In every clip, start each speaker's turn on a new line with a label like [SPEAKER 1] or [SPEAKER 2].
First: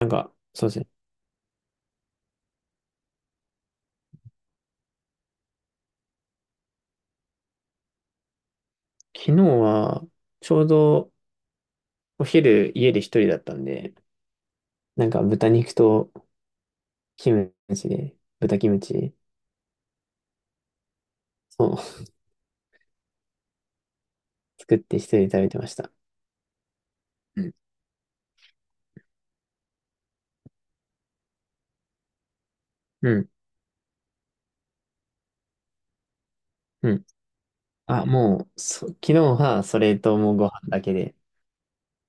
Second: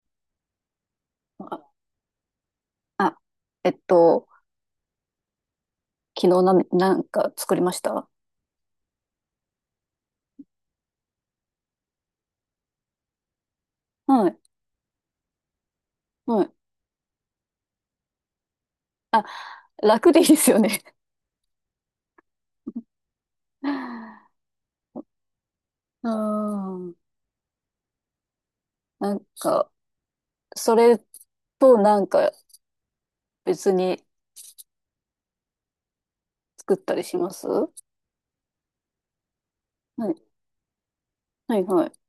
[SPEAKER 1] なんか、そうですね。
[SPEAKER 2] あ、あ、えっと、昨日なんか作りました。
[SPEAKER 1] 昨日は、ちょうどお昼家で一人だったんで、
[SPEAKER 2] はい。
[SPEAKER 1] なんか豚肉と
[SPEAKER 2] はい。
[SPEAKER 1] キムチで、豚キムチ
[SPEAKER 2] あ、楽でいいですよね。
[SPEAKER 1] を 作って一人で食べてました。
[SPEAKER 2] うん。
[SPEAKER 1] うん。
[SPEAKER 2] なんか、それとなんか
[SPEAKER 1] うん。
[SPEAKER 2] 別に作っ
[SPEAKER 1] う
[SPEAKER 2] たり
[SPEAKER 1] ん。
[SPEAKER 2] します。は
[SPEAKER 1] あ、もう、昨日はそれ
[SPEAKER 2] い。
[SPEAKER 1] ともうご飯だけで、
[SPEAKER 2] はいはい。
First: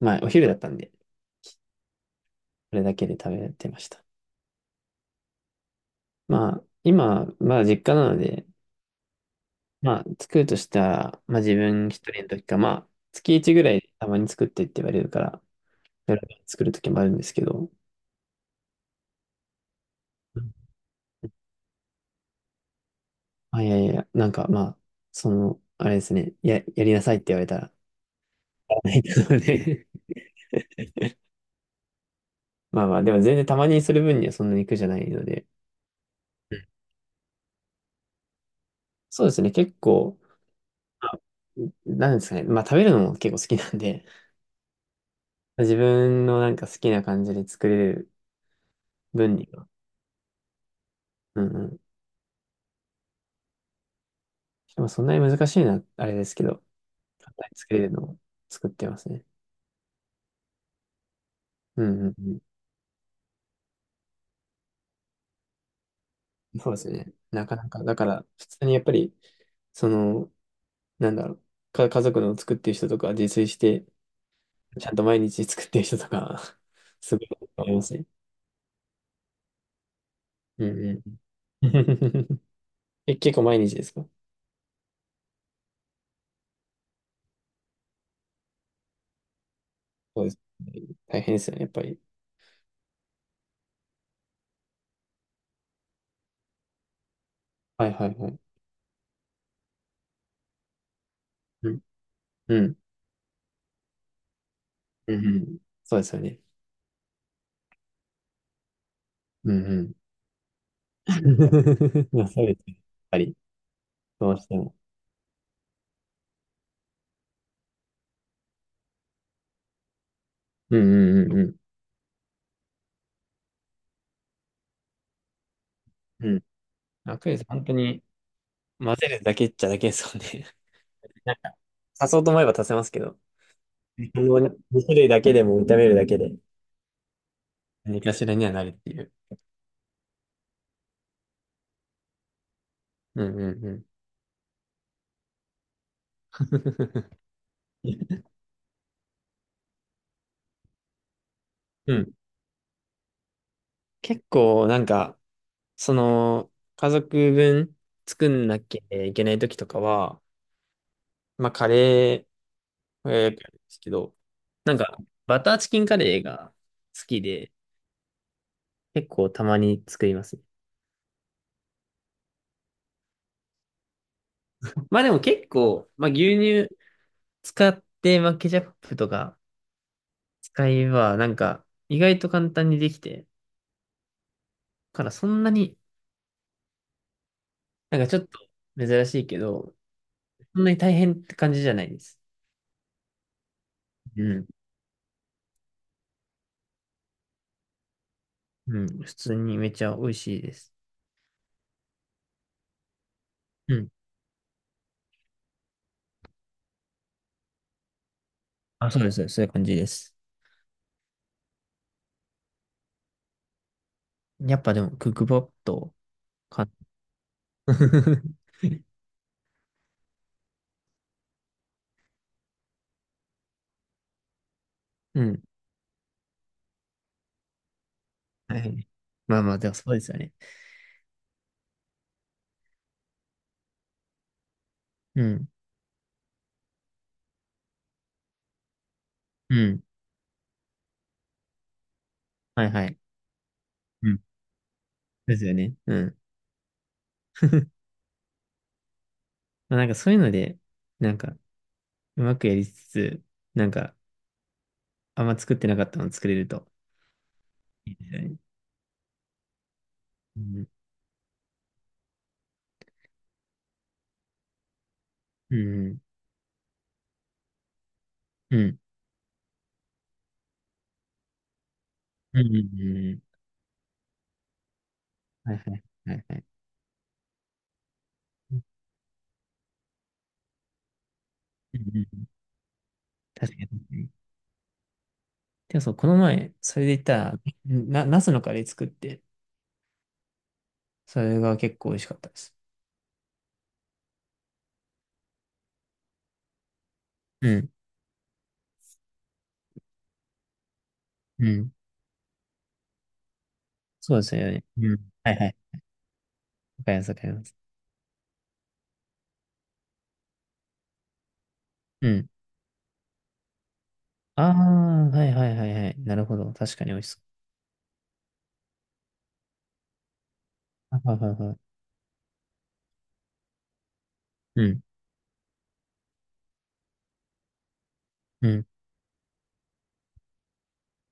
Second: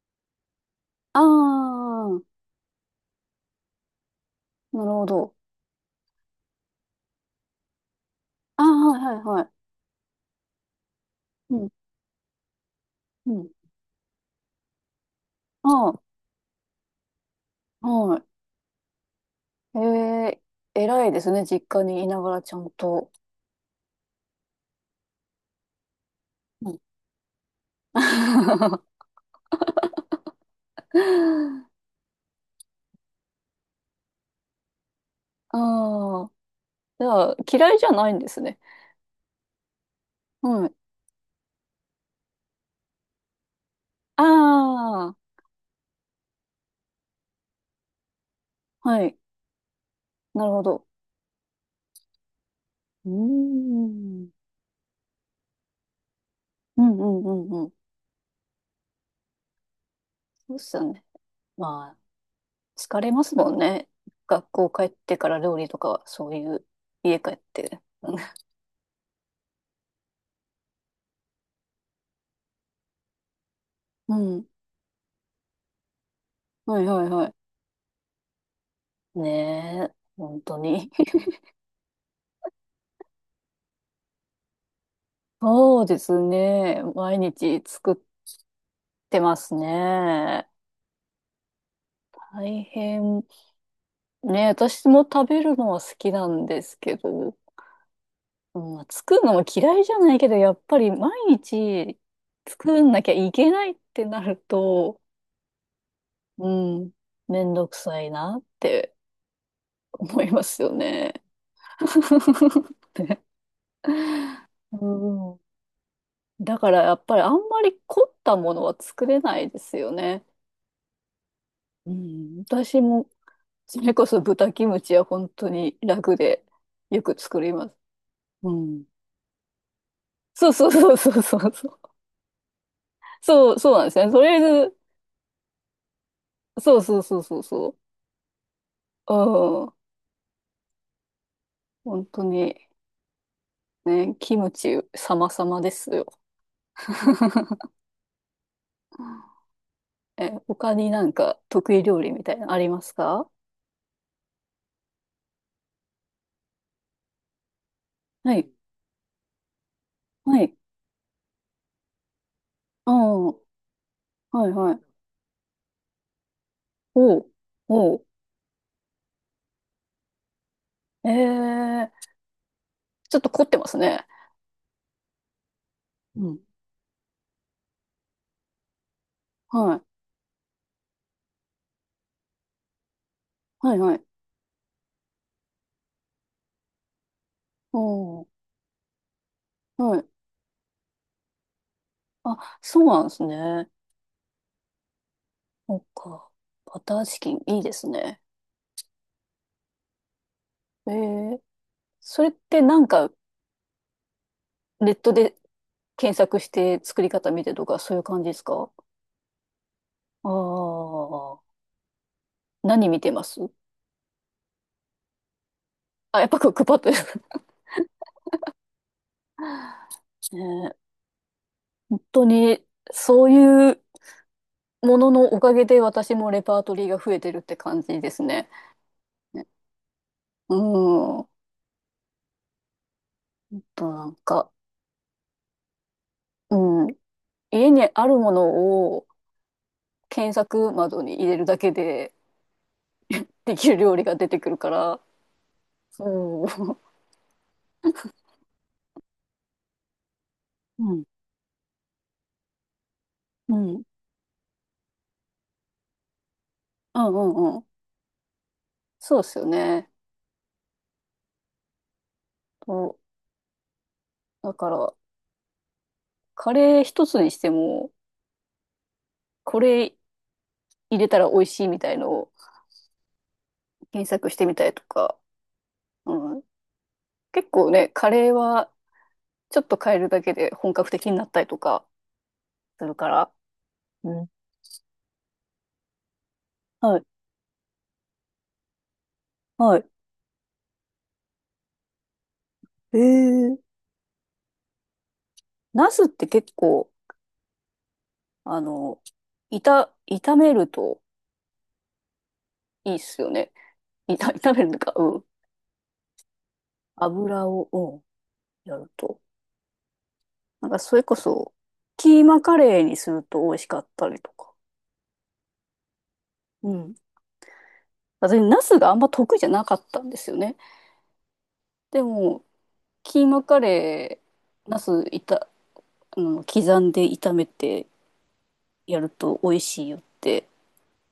[SPEAKER 1] まあお昼だったんで、
[SPEAKER 2] ああ、
[SPEAKER 1] それだけで食べてました。
[SPEAKER 2] なるほど。
[SPEAKER 1] まあ、今、まあ実家なので、
[SPEAKER 2] ああ、はいはいはい。
[SPEAKER 1] まあ作るとしたら、まあ自
[SPEAKER 2] うん、
[SPEAKER 1] 分一人の時か、まあ
[SPEAKER 2] う
[SPEAKER 1] 月
[SPEAKER 2] ん。
[SPEAKER 1] 一ぐらいたまに作ってって言われるから、
[SPEAKER 2] あ
[SPEAKER 1] 夜作る時もあるんですけど、
[SPEAKER 2] あ、はい。ええ偉いですね。実家にいながらちゃんと。
[SPEAKER 1] あ、いやいや、なんかまあ、その、あれですね、や、
[SPEAKER 2] うん。
[SPEAKER 1] やりなさいって言われたら、やら な
[SPEAKER 2] あ
[SPEAKER 1] いので まあまあ、でも全然たまにする分にはそんなに苦じゃないので、
[SPEAKER 2] あ、
[SPEAKER 1] うん。
[SPEAKER 2] じゃあ、嫌いじゃないんですね。
[SPEAKER 1] そうですね、結構、
[SPEAKER 2] はい。
[SPEAKER 1] まあなんですかね、まあ食べるのも結構好きなんで、
[SPEAKER 2] ああ、
[SPEAKER 1] 自分のなんか好きな感じで作れる
[SPEAKER 2] はい。
[SPEAKER 1] 分には、
[SPEAKER 2] なるほど。
[SPEAKER 1] うんうん。
[SPEAKER 2] うーん。うん
[SPEAKER 1] でもそんなに難しいな、あれですけど、
[SPEAKER 2] うんう
[SPEAKER 1] 簡単に
[SPEAKER 2] んうん。
[SPEAKER 1] 作れるのを作ってますね。
[SPEAKER 2] そうっすよね。
[SPEAKER 1] う
[SPEAKER 2] まあ、
[SPEAKER 1] んうんう
[SPEAKER 2] 疲れますもんね。学校帰ってから料理とかは、そうい
[SPEAKER 1] ん。
[SPEAKER 2] う、
[SPEAKER 1] そうですね。
[SPEAKER 2] 家帰っ
[SPEAKER 1] なかな
[SPEAKER 2] て。
[SPEAKER 1] か、だから、普通にやっぱり、その、なんだろう、家族の作ってる人とか、自炊して、
[SPEAKER 2] うん。
[SPEAKER 1] ちゃんと毎日作ってる人とか、
[SPEAKER 2] はいはい
[SPEAKER 1] すごい
[SPEAKER 2] は
[SPEAKER 1] と思いますね。
[SPEAKER 2] い。ねえ、本当
[SPEAKER 1] うん
[SPEAKER 2] に。
[SPEAKER 1] うん。え、結構毎日ですか？
[SPEAKER 2] そうですね。毎日作ってます
[SPEAKER 1] そうです
[SPEAKER 2] ね。
[SPEAKER 1] ね。大変ですよね、やっぱり。
[SPEAKER 2] 大変。ねえ、私も食べるのは好きなんですけど、
[SPEAKER 1] はいはいはい。
[SPEAKER 2] うん、作るのも嫌いじゃないけど、やっぱり毎
[SPEAKER 1] うん。
[SPEAKER 2] 日
[SPEAKER 1] うん。
[SPEAKER 2] 作んなきゃいけないってなると、
[SPEAKER 1] うんうん。そうですよね。
[SPEAKER 2] うん、めんどくさいなって
[SPEAKER 1] うんうん。
[SPEAKER 2] 思いますよね。
[SPEAKER 1] まあそうですね。や っぱ
[SPEAKER 2] ね。
[SPEAKER 1] り、どうしても。
[SPEAKER 2] うん、だからやっぱりあんまり凝ったものは作れないですよね。
[SPEAKER 1] うんうんうんうん。
[SPEAKER 2] うん、私もそれこそ豚キムチは本当に楽
[SPEAKER 1] う
[SPEAKER 2] で
[SPEAKER 1] ん。
[SPEAKER 2] よく
[SPEAKER 1] 楽で
[SPEAKER 2] 作
[SPEAKER 1] す。
[SPEAKER 2] り
[SPEAKER 1] 本
[SPEAKER 2] ま
[SPEAKER 1] 当
[SPEAKER 2] す。
[SPEAKER 1] に、
[SPEAKER 2] うん、
[SPEAKER 1] 混ぜるだけっちゃだけですもんね。
[SPEAKER 2] そうそうそうそうそうそう。
[SPEAKER 1] 足そうと思えば足せますけど、こ
[SPEAKER 2] そうそうなんですね。とりあ
[SPEAKER 1] の
[SPEAKER 2] えず、
[SPEAKER 1] 2種類だけでも炒めるだけで、
[SPEAKER 2] そうそうそうそうそう。
[SPEAKER 1] 何かしらにはなるっていう。
[SPEAKER 2] 本当に、
[SPEAKER 1] うんうんうん。
[SPEAKER 2] ね、キムチ様々ですよ。え、他になんか得意
[SPEAKER 1] う
[SPEAKER 2] 料理
[SPEAKER 1] ん
[SPEAKER 2] みたいなのありますか？
[SPEAKER 1] 結構なんか、その、家族分作
[SPEAKER 2] は
[SPEAKER 1] ん
[SPEAKER 2] い。
[SPEAKER 1] なきゃいけない時とかは、
[SPEAKER 2] はい。
[SPEAKER 1] まあカレ
[SPEAKER 2] ああ、
[SPEAKER 1] ーはよ
[SPEAKER 2] は
[SPEAKER 1] くやるんですけど、
[SPEAKER 2] いは
[SPEAKER 1] なん
[SPEAKER 2] い。
[SPEAKER 1] か、バターチキンカレーが好
[SPEAKER 2] お
[SPEAKER 1] き
[SPEAKER 2] う、
[SPEAKER 1] で、
[SPEAKER 2] おう。
[SPEAKER 1] 結構たまに作りますね。
[SPEAKER 2] ええちょっと凝ってますね。
[SPEAKER 1] まあでも結構、まあ
[SPEAKER 2] う
[SPEAKER 1] 牛
[SPEAKER 2] ん。
[SPEAKER 1] 乳使って、まあケチャップとか
[SPEAKER 2] はい。
[SPEAKER 1] 使えば、なんか意外と簡単にできて、
[SPEAKER 2] はいはい。
[SPEAKER 1] だからそんなに、なんかちょ
[SPEAKER 2] おう、
[SPEAKER 1] っと珍しいけど、
[SPEAKER 2] はい。
[SPEAKER 1] そんなに大変って感じじゃないです。
[SPEAKER 2] あ、そうなんですね。
[SPEAKER 1] うん
[SPEAKER 2] そっか。バターチキン、いいですね。
[SPEAKER 1] うん、普通にめちゃ美味しいです。
[SPEAKER 2] ええそれってなんか
[SPEAKER 1] うん。
[SPEAKER 2] ネットで検索して作り方見てとかそういう感じですか？
[SPEAKER 1] あ、そうです。そういう感じです。
[SPEAKER 2] ああー。何見てます？
[SPEAKER 1] やっぱでも、クックパッド
[SPEAKER 2] あ、やっぱクック
[SPEAKER 1] か。
[SPEAKER 2] パッドです。ねえ本当に、そういうもの
[SPEAKER 1] う
[SPEAKER 2] のお
[SPEAKER 1] ん。
[SPEAKER 2] かげで私もレパートリーが増えてるって感じですね。
[SPEAKER 1] はい。まあ
[SPEAKER 2] ね。
[SPEAKER 1] まあ、でもそうですよね。
[SPEAKER 2] うん。あとなんか、
[SPEAKER 1] うん。
[SPEAKER 2] うん。家にあるものを
[SPEAKER 1] うん。
[SPEAKER 2] 検索窓に入れるだけで
[SPEAKER 1] はいはい。
[SPEAKER 2] できる料理
[SPEAKER 1] う
[SPEAKER 2] が
[SPEAKER 1] ん。
[SPEAKER 2] 出てくるから、
[SPEAKER 1] ですよね。うん。
[SPEAKER 2] そう。
[SPEAKER 1] まあなんかそういうので、
[SPEAKER 2] うん。
[SPEAKER 1] なんか、うまくやりつつ、
[SPEAKER 2] う
[SPEAKER 1] なん
[SPEAKER 2] ん。
[SPEAKER 1] か、あんま作ってなかったの作れると
[SPEAKER 2] うんうんうん。
[SPEAKER 1] いいですよね。
[SPEAKER 2] そうですよね。
[SPEAKER 1] うん。
[SPEAKER 2] とだから、
[SPEAKER 1] うん。
[SPEAKER 2] カレー一つにしても、
[SPEAKER 1] うん。
[SPEAKER 2] これ入れたら美味しいみたいのを
[SPEAKER 1] うん。うん。うんうん。
[SPEAKER 2] 検索してみたりとか、
[SPEAKER 1] はいはい。はい
[SPEAKER 2] う
[SPEAKER 1] は
[SPEAKER 2] ん
[SPEAKER 1] い。
[SPEAKER 2] 結構ね、カレー
[SPEAKER 1] うん。
[SPEAKER 2] はちょっと変えるだけで本格的になったりと
[SPEAKER 1] うん
[SPEAKER 2] か
[SPEAKER 1] うん
[SPEAKER 2] するから。
[SPEAKER 1] 確かに。
[SPEAKER 2] うん。
[SPEAKER 1] でもそう、この前、それで
[SPEAKER 2] は
[SPEAKER 1] 言っ
[SPEAKER 2] い。
[SPEAKER 1] たら、ナスのカレー作って、
[SPEAKER 2] はい。
[SPEAKER 1] それが結構美味しかったです。
[SPEAKER 2] えー、ナスって結構、
[SPEAKER 1] うん。
[SPEAKER 2] あの、炒めると
[SPEAKER 1] うん。
[SPEAKER 2] いいっすよね。
[SPEAKER 1] そうです よ
[SPEAKER 2] 炒め
[SPEAKER 1] ね。
[SPEAKER 2] るの
[SPEAKER 1] う
[SPEAKER 2] か、
[SPEAKER 1] ん。
[SPEAKER 2] うん。
[SPEAKER 1] はいはい。わかります、わかりま
[SPEAKER 2] 油
[SPEAKER 1] す。
[SPEAKER 2] を、うん、やると。なんかそれこそ、
[SPEAKER 1] う
[SPEAKER 2] キー
[SPEAKER 1] ん。
[SPEAKER 2] マカレーにすると美味しかったりと
[SPEAKER 1] あ
[SPEAKER 2] か。
[SPEAKER 1] あ、はいはいはいはい。なるほど。
[SPEAKER 2] う
[SPEAKER 1] 確かに
[SPEAKER 2] ん。
[SPEAKER 1] 美味しそ
[SPEAKER 2] 私、ナスがあんま得意じゃなかったんですよね。
[SPEAKER 1] う。はいはいはいはい。
[SPEAKER 2] でも、キーマカレ
[SPEAKER 1] う
[SPEAKER 2] ー、ナ
[SPEAKER 1] ん。
[SPEAKER 2] スいた、あの、刻んで炒めて、
[SPEAKER 1] うん。
[SPEAKER 2] やると美味しいよって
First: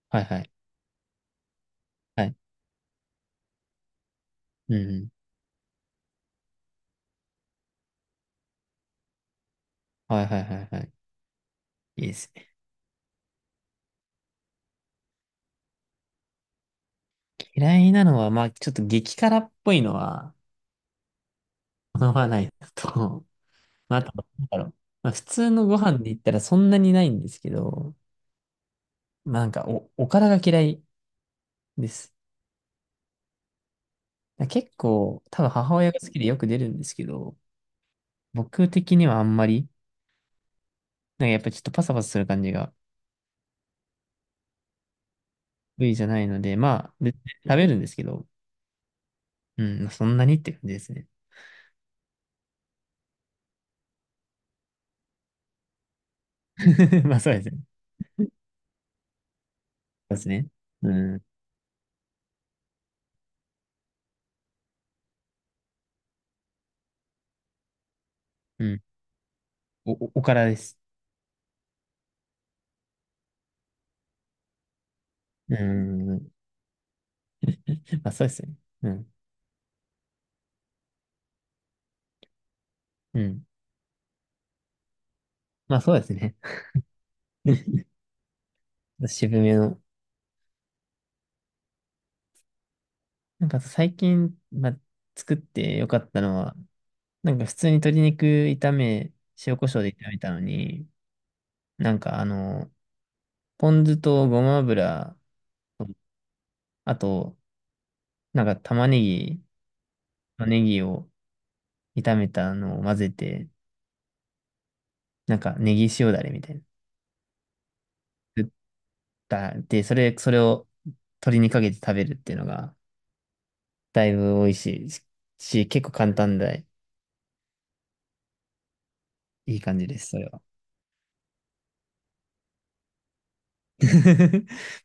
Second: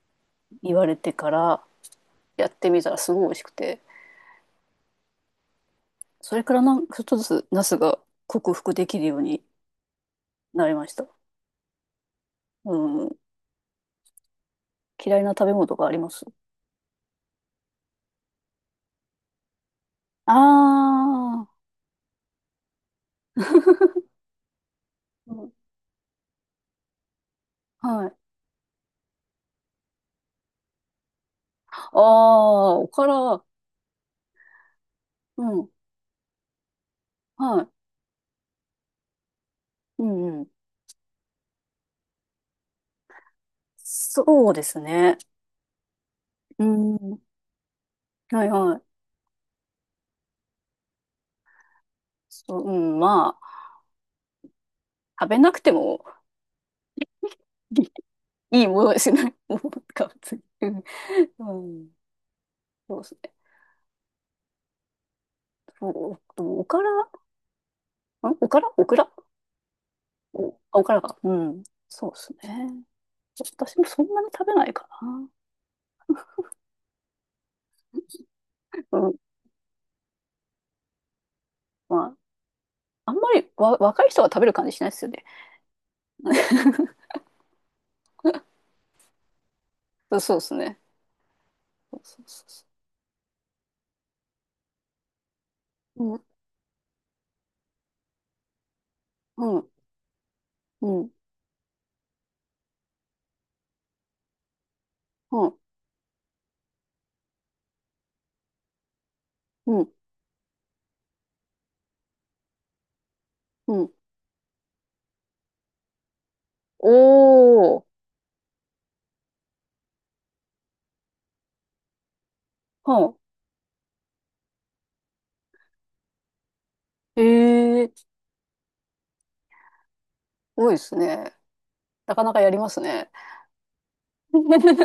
[SPEAKER 1] はいはい。
[SPEAKER 2] 言われてから
[SPEAKER 1] はい。
[SPEAKER 2] やってみたらすごい美味しくて、
[SPEAKER 1] うん。うん。
[SPEAKER 2] それからなんかちょっとずつナスが克服できるように
[SPEAKER 1] はいはいは
[SPEAKER 2] な
[SPEAKER 1] い
[SPEAKER 2] り
[SPEAKER 1] は
[SPEAKER 2] ま
[SPEAKER 1] い。
[SPEAKER 2] した。
[SPEAKER 1] いいですね。
[SPEAKER 2] うん。嫌いな食べ物とかあります？
[SPEAKER 1] 嫌いなのは、まあ、ちょっと激辛っぽいのは、
[SPEAKER 2] ああ
[SPEAKER 1] 好ままないのと、まあ、あと、なんだろう。まあ、普
[SPEAKER 2] ー、う
[SPEAKER 1] 通
[SPEAKER 2] ん
[SPEAKER 1] のご飯で言ったらそんなにないんですけど、
[SPEAKER 2] はい。
[SPEAKER 1] まあ、なんかおからが嫌いで
[SPEAKER 2] あ
[SPEAKER 1] す。
[SPEAKER 2] あ、おから、
[SPEAKER 1] 結構、多
[SPEAKER 2] う
[SPEAKER 1] 分
[SPEAKER 2] ん、
[SPEAKER 1] 母親が好きでよく出るんですけど、
[SPEAKER 2] はい。
[SPEAKER 1] 僕的にはあんまり、
[SPEAKER 2] うんうん。
[SPEAKER 1] なんかやっぱちょっとパサパサする感じが
[SPEAKER 2] そうですね。
[SPEAKER 1] 得意じゃないので、
[SPEAKER 2] う
[SPEAKER 1] まあ、で
[SPEAKER 2] ん。
[SPEAKER 1] 食べるんですけど、
[SPEAKER 2] はいはい。
[SPEAKER 1] うん、まあそんなにって感じですね。
[SPEAKER 2] そう、うん、まあ、食べなくても
[SPEAKER 1] まあそうですね。そう
[SPEAKER 2] いいものですね。もう、か、
[SPEAKER 1] です
[SPEAKER 2] 別に
[SPEAKER 1] ね。
[SPEAKER 2] うん。
[SPEAKER 1] うん、
[SPEAKER 2] そうですね。そう、でもおからんオク
[SPEAKER 1] う
[SPEAKER 2] ラ
[SPEAKER 1] ん。
[SPEAKER 2] オクラ
[SPEAKER 1] おおから
[SPEAKER 2] お、あ
[SPEAKER 1] です。
[SPEAKER 2] オクラが。うん。そうですね。私もそんなに食べないかな。
[SPEAKER 1] うん。まあそうですね。
[SPEAKER 2] う
[SPEAKER 1] うん、
[SPEAKER 2] ん。まあ、あん
[SPEAKER 1] う
[SPEAKER 2] ま
[SPEAKER 1] ん。
[SPEAKER 2] りわ、若い人が食べる感じしないですよね。
[SPEAKER 1] まあそうですね。渋めの。
[SPEAKER 2] そうそうですね。そうそうそう
[SPEAKER 1] なんか最近、まあ、作ってよかっ
[SPEAKER 2] そ
[SPEAKER 1] た
[SPEAKER 2] う。
[SPEAKER 1] のは、なんか普通に鶏肉炒め、
[SPEAKER 2] うん、
[SPEAKER 1] 塩
[SPEAKER 2] う
[SPEAKER 1] コ
[SPEAKER 2] ん、
[SPEAKER 1] ショウで炒めたの
[SPEAKER 2] う
[SPEAKER 1] に、
[SPEAKER 2] ん、
[SPEAKER 1] なんかあの、ポン酢とごま油、あと、なんか玉ねぎ
[SPEAKER 2] うん、
[SPEAKER 1] とネギを炒めたのを混ぜて、
[SPEAKER 2] うん。
[SPEAKER 1] なんかネギ塩だれみたいな。
[SPEAKER 2] おー、
[SPEAKER 1] 作ったで、それを鶏にかけて食べるっていうのが、
[SPEAKER 2] はん。
[SPEAKER 1] だいぶ美味しいし、結構簡単で、
[SPEAKER 2] ええ
[SPEAKER 1] いい感じです、それは。
[SPEAKER 2] 多いですね。なかなかやりますね。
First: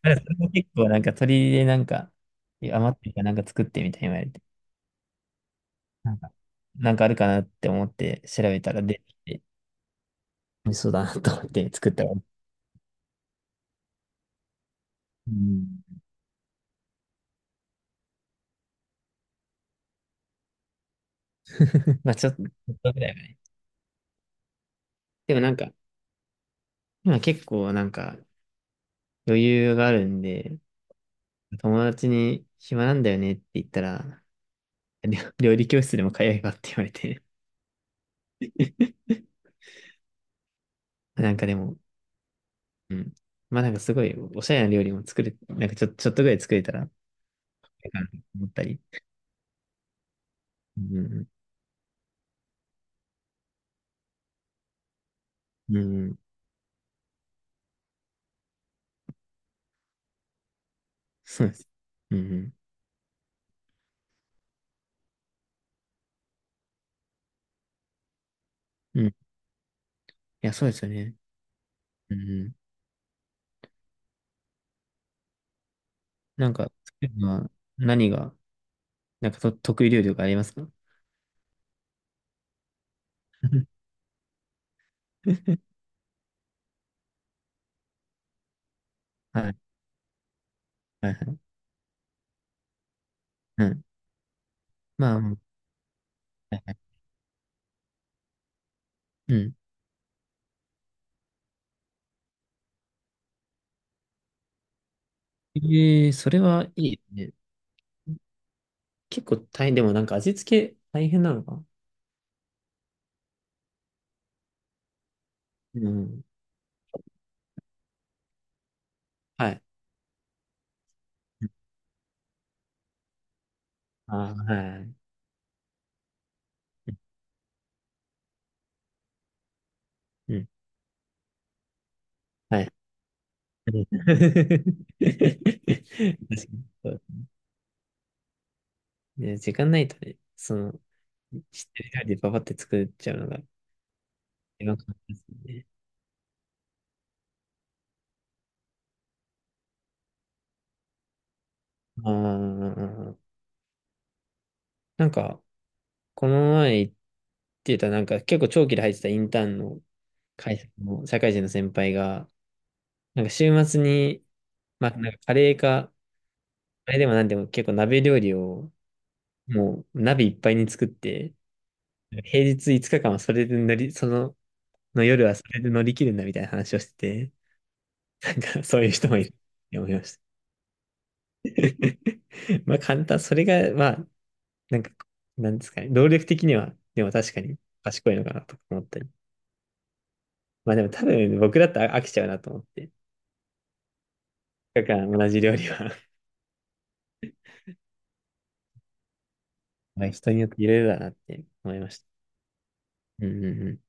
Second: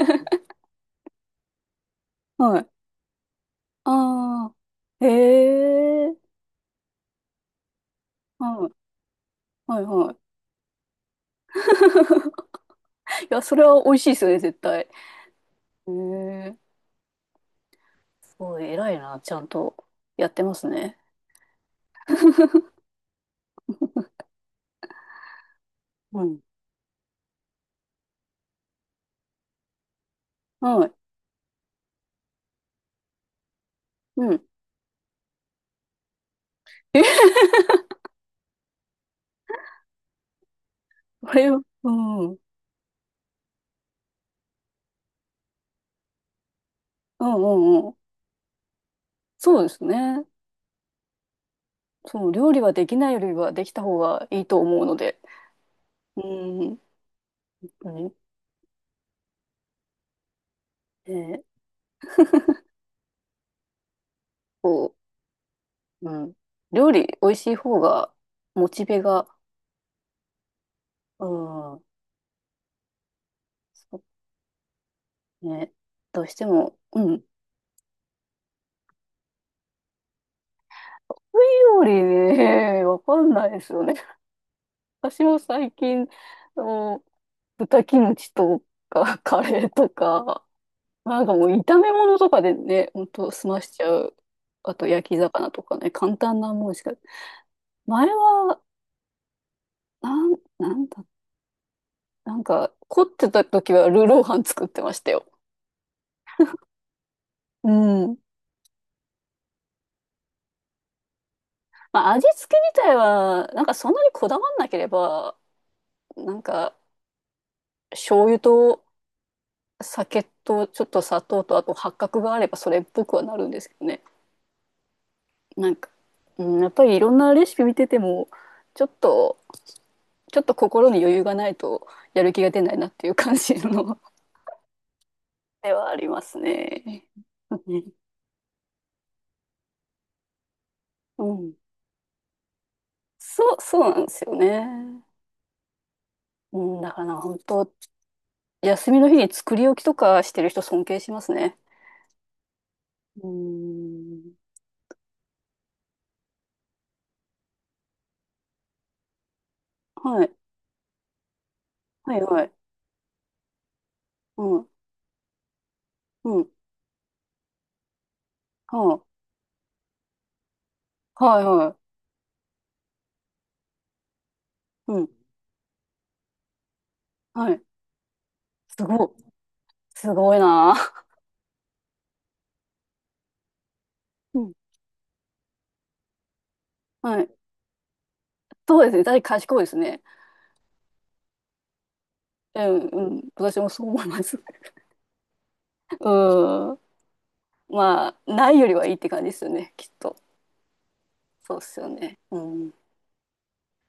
[SPEAKER 1] ただそれも結構なんか鶏でなんか、
[SPEAKER 2] はい。
[SPEAKER 1] いや余ってるからなんか作ってみたいに言われて、
[SPEAKER 2] ああ、へ
[SPEAKER 1] な
[SPEAKER 2] え、
[SPEAKER 1] んか、なんかあるかなって思って調べ
[SPEAKER 2] はい、
[SPEAKER 1] たら出てきて、
[SPEAKER 2] はい、は
[SPEAKER 1] 美味しそうだなと思って作ったら。
[SPEAKER 2] い。いや、それは美味しいですよね、絶対。へ
[SPEAKER 1] うん。
[SPEAKER 2] えおい、偉いな。ちゃんとやってますね。
[SPEAKER 1] まあちょっとぐらいはね。でもなんか、
[SPEAKER 2] うん。
[SPEAKER 1] 今結構なんか余裕があるんで、
[SPEAKER 2] はい。
[SPEAKER 1] 友達に暇なんだよねって言った
[SPEAKER 2] う
[SPEAKER 1] ら、
[SPEAKER 2] ん。
[SPEAKER 1] 料理教室でも通えばって言われて な
[SPEAKER 2] こ
[SPEAKER 1] んか
[SPEAKER 2] れ
[SPEAKER 1] で
[SPEAKER 2] は、
[SPEAKER 1] も、
[SPEAKER 2] うん。うん
[SPEAKER 1] うん。まあなんかすごいおしゃれな料理も作れ、なんかちょっとぐらい作れたら、
[SPEAKER 2] うんうん。
[SPEAKER 1] 思ったり。
[SPEAKER 2] そうですね。
[SPEAKER 1] うん
[SPEAKER 2] そう、料理はできないよりはできた方がいいと思うので。
[SPEAKER 1] うん、うんうん、
[SPEAKER 2] うん。うんえー
[SPEAKER 1] そうです。うん、
[SPEAKER 2] こう、うん。料理美味しい方が、モチ
[SPEAKER 1] う
[SPEAKER 2] ベ
[SPEAKER 1] ん、うん。い
[SPEAKER 2] が、
[SPEAKER 1] や、そうですよね。
[SPEAKER 2] うん。
[SPEAKER 1] うんうん。
[SPEAKER 2] そうね。どうして
[SPEAKER 1] なんか、
[SPEAKER 2] も、う
[SPEAKER 1] 作る
[SPEAKER 2] ん。
[SPEAKER 1] のは何が、なんかと得意料理とかありますか？
[SPEAKER 2] 料理ね、わかんないですよね。私も最近、あの、豚キムチとか、カ
[SPEAKER 1] はい、
[SPEAKER 2] レーとか、
[SPEAKER 1] はい、
[SPEAKER 2] な
[SPEAKER 1] は
[SPEAKER 2] んかも
[SPEAKER 1] い。
[SPEAKER 2] う炒め物とかでね、ほんと済ま
[SPEAKER 1] う
[SPEAKER 2] しち
[SPEAKER 1] ん。
[SPEAKER 2] ゃう。あと焼
[SPEAKER 1] ま
[SPEAKER 2] き
[SPEAKER 1] あ、
[SPEAKER 2] 魚とかね、簡単な
[SPEAKER 1] はい
[SPEAKER 2] もんし
[SPEAKER 1] は
[SPEAKER 2] か。前は、
[SPEAKER 1] い。うん。
[SPEAKER 2] なんだ、なんか凝ってた時はルーロー飯作ってましたよ。
[SPEAKER 1] ええ、それはいいね。
[SPEAKER 2] うん。
[SPEAKER 1] 結構大変、でもなんか味付け大変なのか？
[SPEAKER 2] まあ味付け自体は、なんかそんなにこだわんなければ、
[SPEAKER 1] うん。
[SPEAKER 2] なんか醤油と
[SPEAKER 1] はい。
[SPEAKER 2] 酒とちょっと砂糖とあと八角があればそれっぽくはなるんですけどね。
[SPEAKER 1] あー、はい。
[SPEAKER 2] なんか、うん、やっぱりいろんなレシピ見てても、ちょっと
[SPEAKER 1] う
[SPEAKER 2] ちょっ
[SPEAKER 1] ん。
[SPEAKER 2] と心に余裕がないとやる気が出
[SPEAKER 1] はい。う
[SPEAKER 2] な
[SPEAKER 1] ん。
[SPEAKER 2] いなっていう感じの
[SPEAKER 1] 確か
[SPEAKER 2] で
[SPEAKER 1] に。
[SPEAKER 2] はあります
[SPEAKER 1] そう
[SPEAKER 2] ね。
[SPEAKER 1] ね、時間ないとね、その、
[SPEAKER 2] うん。
[SPEAKER 1] 知ってる料理でパパって作っちゃうのが
[SPEAKER 2] そう、そうなんですよ
[SPEAKER 1] 一番簡単
[SPEAKER 2] ね。
[SPEAKER 1] ですよね。
[SPEAKER 2] うん、だから本当、休みの日に作り置きとかしてる人尊敬しますね。
[SPEAKER 1] あ
[SPEAKER 2] う
[SPEAKER 1] あ、
[SPEAKER 2] ん。
[SPEAKER 1] なんか、この前言ってた、なんか結構長期で入ってたインターンの
[SPEAKER 2] はい。
[SPEAKER 1] 会社の社会人の先輩
[SPEAKER 2] はい
[SPEAKER 1] が、
[SPEAKER 2] はい。
[SPEAKER 1] なんか週末に、
[SPEAKER 2] うん。
[SPEAKER 1] まあ、なんかカレーか
[SPEAKER 2] うん。
[SPEAKER 1] あれでもなんでも結構鍋料理を
[SPEAKER 2] は
[SPEAKER 1] もう鍋いっぱいに作っ
[SPEAKER 2] あ、
[SPEAKER 1] て、
[SPEAKER 2] はいは
[SPEAKER 1] 平日5日間はそれで乗り、その、
[SPEAKER 2] い。う
[SPEAKER 1] の
[SPEAKER 2] ん。
[SPEAKER 1] 夜はそれで乗り切るんだみたいな話をしてて、
[SPEAKER 2] はい。
[SPEAKER 1] なんかそ
[SPEAKER 2] す
[SPEAKER 1] ういう
[SPEAKER 2] ご
[SPEAKER 1] 人
[SPEAKER 2] い。
[SPEAKER 1] もいるって思いま
[SPEAKER 2] す
[SPEAKER 1] した。
[SPEAKER 2] ごいな。
[SPEAKER 1] まあ簡単、それがまあ、
[SPEAKER 2] うん。
[SPEAKER 1] なんか、なんですかね、労力的には、でも
[SPEAKER 2] はい。
[SPEAKER 1] 確かに賢いのかなとか
[SPEAKER 2] そ
[SPEAKER 1] 思っ
[SPEAKER 2] うです
[SPEAKER 1] た
[SPEAKER 2] ね。
[SPEAKER 1] り。
[SPEAKER 2] 大体賢いですね。
[SPEAKER 1] まあでも多分僕だったら飽きちゃうなと思
[SPEAKER 2] う
[SPEAKER 1] っ
[SPEAKER 2] ん、
[SPEAKER 1] て、
[SPEAKER 2] うん。私もそう思います。
[SPEAKER 1] だから同じ料理は
[SPEAKER 2] うん。まあ、ないよりはいいって感じですよね、きっ
[SPEAKER 1] まあ
[SPEAKER 2] と。
[SPEAKER 1] 人によっていろいろだなって
[SPEAKER 2] そうっ
[SPEAKER 1] 思
[SPEAKER 2] す
[SPEAKER 1] い
[SPEAKER 2] よ
[SPEAKER 1] ました。
[SPEAKER 2] ね。うん。
[SPEAKER 1] うんうんうん。